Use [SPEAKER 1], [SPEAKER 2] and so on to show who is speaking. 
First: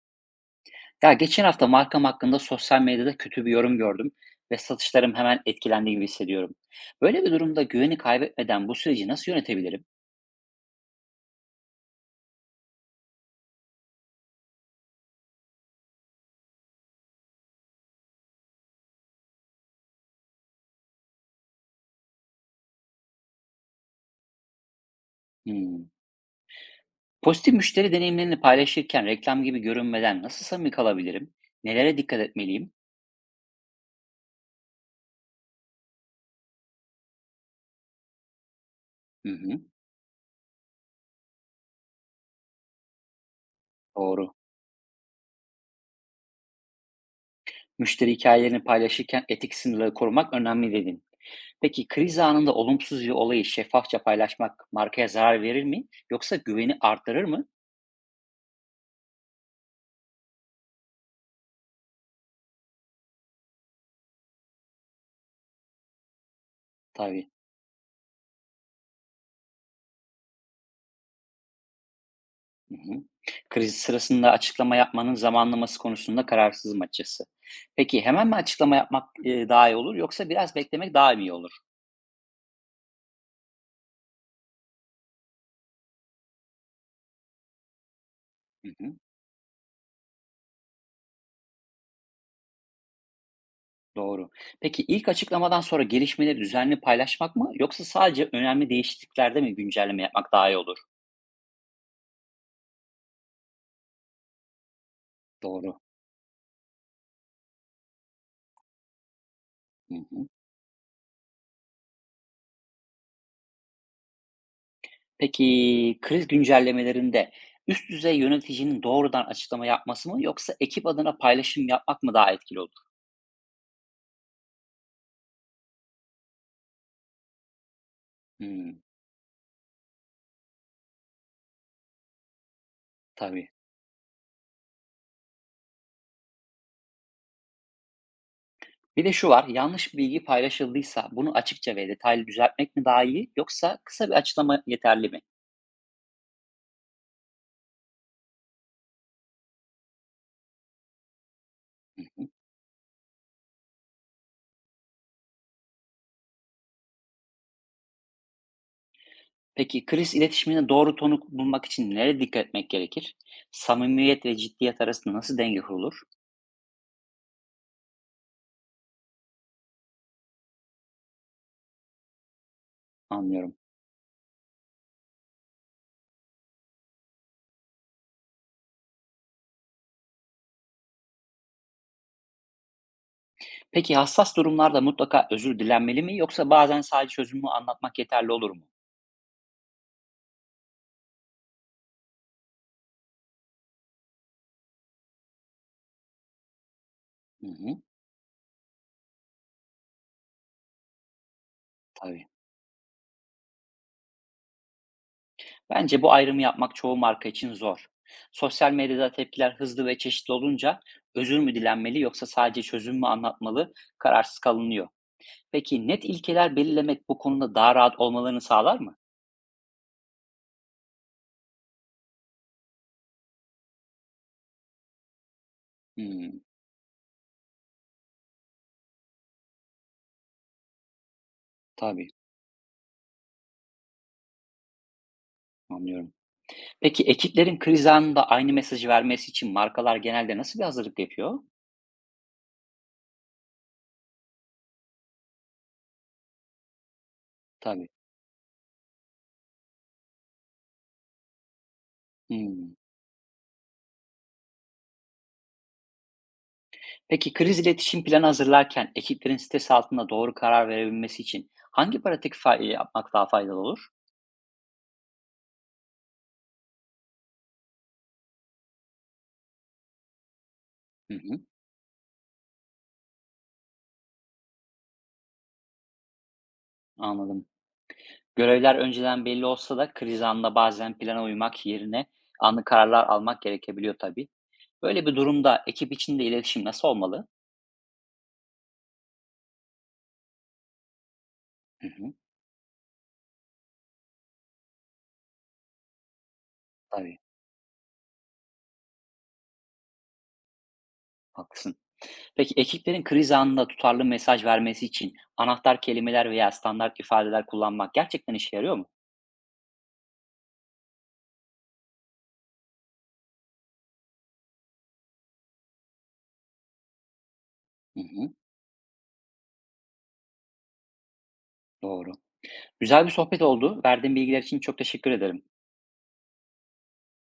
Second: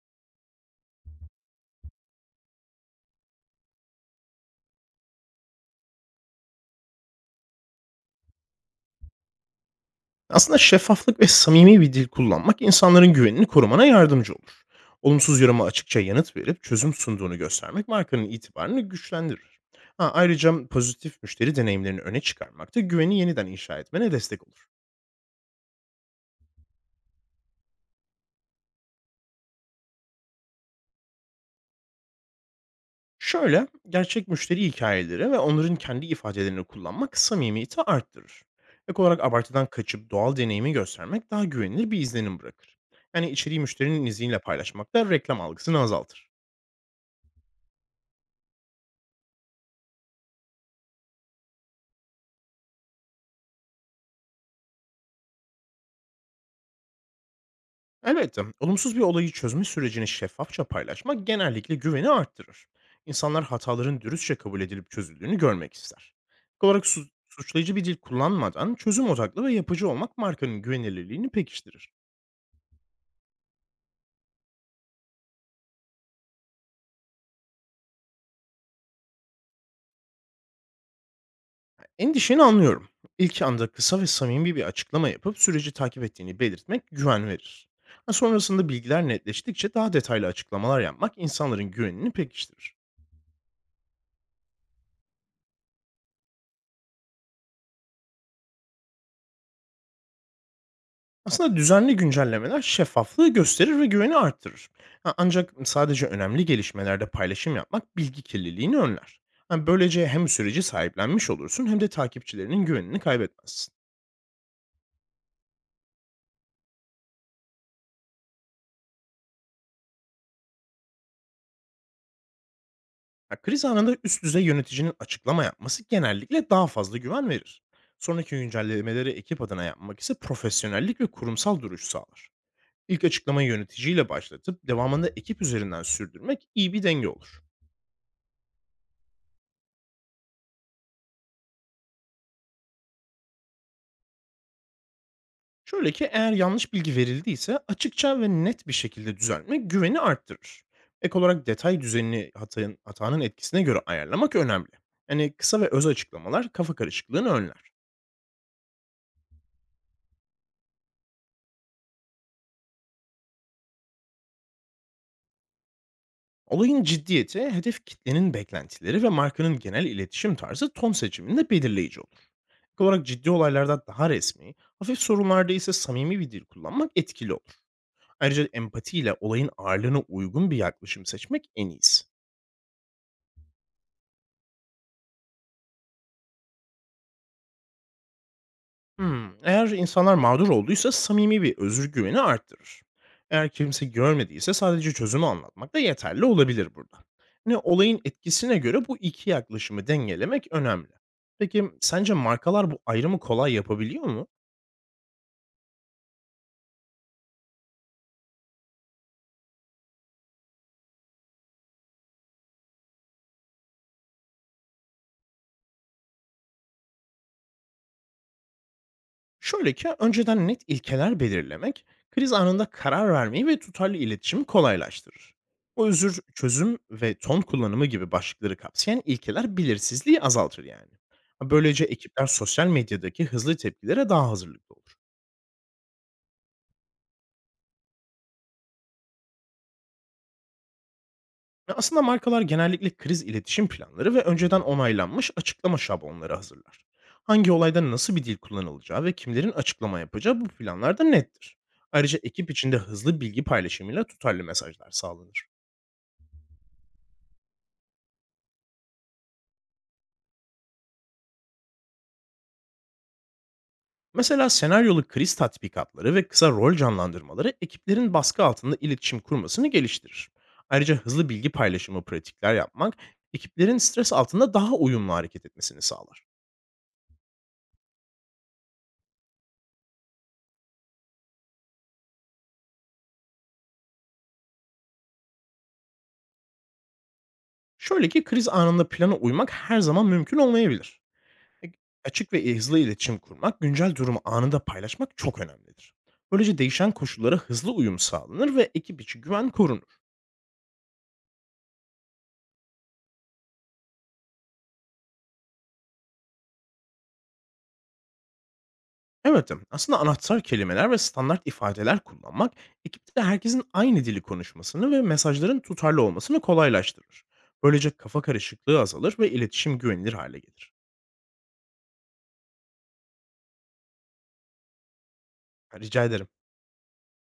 [SPEAKER 1] Ya geçen hafta markam hakkında sosyal medyada kötü bir yorum gördüm ve satışlarım hemen etkilendi gibi hissediyorum. Böyle bir durumda güveni kaybetmeden bu süreci nasıl yönetebilirim?
[SPEAKER 2] Aslında şeffaflık ve samimi bir dil kullanmak insanların güvenini korumana yardımcı olur. Olumsuz yoruma açıkça yanıt verip çözüm sunduğunu göstermek markanın itibarını güçlendirir. Ha, Ayrıca pozitif müşteri deneyimlerini öne çıkarmak da güveni yeniden inşa etmene destek olur.
[SPEAKER 1] Hmm. Pozitif müşteri deneyimlerini paylaşırken reklam gibi görünmeden nasıl samimi kalabilirim? Nelere dikkat etmeliyim?
[SPEAKER 2] Şöyle, gerçek müşteri hikayeleri ve onların kendi ifadelerini kullanmak samimiyeti arttırır. Ek olarak
[SPEAKER 1] Hı hı,
[SPEAKER 2] abartıdan kaçıp doğal deneyimi göstermek daha güvenilir bir izlenim bırakır. Yani içeriği müşterinin
[SPEAKER 1] doğru.
[SPEAKER 2] izniyle paylaşmak da reklam algısını azaltır.
[SPEAKER 1] Müşteri hikayelerini paylaşırken etik sınırları korumak önemli dedin. Peki kriz anında olumsuz bir olayı şeffafça paylaşmak markaya zarar verir mi? Yoksa güveni artırır mı?
[SPEAKER 2] Elbette, olumsuz bir olayı çözme sürecini şeffafça paylaşmak genellikle güveni arttırır. İnsanlar hataların dürüstçe kabul edilip çözüldüğünü görmek ister. İlk olarak
[SPEAKER 1] Tabii.
[SPEAKER 2] suçlayıcı bir dil kullanmadan çözüm odaklı ve yapıcı olmak markanın güvenilirliğini pekiştirir.
[SPEAKER 1] Hı hı. Kriz sırasında açıklama yapmanın zamanlaması konusunda kararsızım açıkçası. Peki hemen mi açıklama yapmak daha iyi olur yoksa biraz beklemek daha mı iyi olur?
[SPEAKER 2] Endişeni anlıyorum. İlk anda kısa ve samimi bir açıklama yapıp süreci takip ettiğini belirtmek güven verir. Ha,
[SPEAKER 1] Hı
[SPEAKER 2] Sonrasında
[SPEAKER 1] hı,
[SPEAKER 2] bilgiler netleştikçe daha detaylı açıklamalar yapmak insanların güvenini pekiştirir.
[SPEAKER 1] doğru. Peki ilk açıklamadan sonra gelişmeleri düzenli paylaşmak mı yoksa sadece önemli değişikliklerde mi güncelleme yapmak daha iyi olur?
[SPEAKER 2] Aslında düzenli güncellemeler şeffaflığı gösterir ve güveni arttırır. Ha, Ancak
[SPEAKER 1] Doğru.
[SPEAKER 2] sadece önemli gelişmelerde paylaşım yapmak bilgi kirliliğini önler. Ha,
[SPEAKER 1] Hı
[SPEAKER 2] Böylece hem
[SPEAKER 1] hı.
[SPEAKER 2] süreci sahiplenmiş olursun hem de takipçilerinin güvenini kaybetmezsin.
[SPEAKER 1] Peki kriz güncellemelerinde üst düzey yöneticinin doğrudan açıklama yapması mı yoksa ekip adına paylaşım yapmak mı daha etkili olur?
[SPEAKER 2] Ha, Kriz anında üst düzey yöneticinin açıklama yapması genellikle daha fazla güven verir. Sonraki
[SPEAKER 1] Hmm,
[SPEAKER 2] güncellemeleri ekip adına yapmak ise profesyonellik ve kurumsal duruş sağlar. İlk açıklamayı
[SPEAKER 1] tabii.
[SPEAKER 2] yöneticiyle başlatıp devamında ekip üzerinden sürdürmek iyi bir denge olur.
[SPEAKER 1] Bir de şu var, yanlış bir bilgi paylaşıldıysa bunu açıkça ve detaylı düzeltmek mi daha iyi yoksa kısa bir açıklama yeterli mi?
[SPEAKER 2] Şöyle ki eğer yanlış bilgi verildiyse açıkça ve net bir şekilde düzeltmek güveni arttırır. Ek olarak detay düzenini hatanın etkisine göre ayarlamak önemli. Yani kısa ve öz açıklamalar kafa karışıklığını önler.
[SPEAKER 1] Peki kriz iletişimine doğru tonu bulmak için nereye dikkat etmek gerekir? Samimiyet ve ciddiyet arasında nasıl denge kurulur?
[SPEAKER 2] Olayın ciddiyeti, hedef kitlenin beklentileri ve markanın genel iletişim tarzı ton seçiminde belirleyici olur. Ek olarak ciddi
[SPEAKER 1] Anlıyorum.
[SPEAKER 2] olaylarda daha resmi, hafif sorunlarda ise samimi bir dil kullanmak etkili olur. Ayrıca empatiyle olayın ağırlığına uygun bir yaklaşım seçmek en iyisi.
[SPEAKER 1] Peki hassas durumlarda mutlaka özür dilenmeli mi yoksa bazen sadece çözümü anlatmak yeterli olur mu?
[SPEAKER 2] Hımm. Eğer insanlar mağdur olduysa samimi bir özür güveni arttırır. Eğer kimse görmediyse sadece çözümü anlatmak da yeterli olabilir burada.
[SPEAKER 1] Hı
[SPEAKER 2] Hani
[SPEAKER 1] hı,
[SPEAKER 2] olayın etkisine göre bu iki yaklaşımı dengelemek önemli. Peki sence
[SPEAKER 1] tabii.
[SPEAKER 2] markalar bu ayrımı kolay yapabiliyor mu?
[SPEAKER 1] Bence bu ayrımı yapmak çoğu marka için zor. Sosyal medyada tepkiler hızlı ve çeşitli olunca özür mü dilenmeli yoksa sadece çözüm mü anlatmalı kararsız kalınıyor. Peki net ilkeler belirlemek bu konuda daha rahat olmalarını sağlar mı?
[SPEAKER 2] Şöyle ki önceden net ilkeler belirlemek kriz anında karar vermeyi ve tutarlı iletişimi kolaylaştırır. O özür,
[SPEAKER 1] Hmm,
[SPEAKER 2] çözüm ve ton kullanımı gibi başlıkları kapsayan ilkeler belirsizliği azaltır yani. Böylece
[SPEAKER 1] tabii
[SPEAKER 2] ekipler sosyal medyadaki hızlı tepkilere daha hazırlıklı olur.
[SPEAKER 1] anlıyorum. Peki ekiplerin kriz anında aynı mesajı vermesi için markalar genelde nasıl bir hazırlık yapıyor?
[SPEAKER 2] Ve aslında markalar genellikle kriz iletişim planları ve önceden onaylanmış açıklama şablonları hazırlar. Hangi
[SPEAKER 1] Tabii.
[SPEAKER 2] olayda nasıl bir dil kullanılacağı ve kimlerin açıklama yapacağı bu planlarda nettir. Ayrıca ekip
[SPEAKER 1] Hmm.
[SPEAKER 2] içinde hızlı bilgi paylaşımıyla tutarlı mesajlar sağlanır.
[SPEAKER 1] Peki kriz iletişim planı hazırlarken ekiplerin stres altında doğru karar verebilmesi için hangi pratik yapmak daha faydalı olur?
[SPEAKER 2] Mesela senaryolu kriz tatbikatları ve kısa rol canlandırmaları ekiplerin baskı altında iletişim kurmasını geliştirir. Ayrıca
[SPEAKER 1] Hı
[SPEAKER 2] hızlı
[SPEAKER 1] hı,
[SPEAKER 2] bilgi paylaşımı pratikler yapmak ekiplerin stres altında daha uyumlu hareket etmesini sağlar.
[SPEAKER 1] anladım. Görevler önceden belli olsa da kriz anında bazen plana uymak yerine anlık kararlar almak gerekebiliyor tabii. Böyle bir durumda ekip içinde iletişim nasıl olmalı?
[SPEAKER 2] Şöyle ki kriz anında plana uymak her zaman mümkün olmayabilir. E,
[SPEAKER 1] Hı hı,
[SPEAKER 2] Açık ve hızlı iletişim kurmak, güncel durumu anında paylaşmak çok önemlidir. Böylece değişen
[SPEAKER 1] tabii.
[SPEAKER 2] koşullara hızlı uyum sağlanır ve ekip içi güven korunur.
[SPEAKER 1] Haklısın. Peki ekiplerin kriz anında tutarlı mesaj vermesi için anahtar kelimeler veya standart ifadeler kullanmak gerçekten işe yarıyor mu?
[SPEAKER 2] Evet, evet, aslında anahtar kelimeler ve standart ifadeler kullanmak ekipte herkesin aynı dili konuşmasını ve mesajların tutarlı olmasını kolaylaştırır. Böylece
[SPEAKER 1] Hı
[SPEAKER 2] kafa
[SPEAKER 1] hı,
[SPEAKER 2] karışıklığı azalır ve iletişim güvenilir hale gelir.
[SPEAKER 1] doğru. Güzel bir sohbet oldu. Verdiğin bilgiler için çok teşekkür ederim.
[SPEAKER 2] Rica ederim.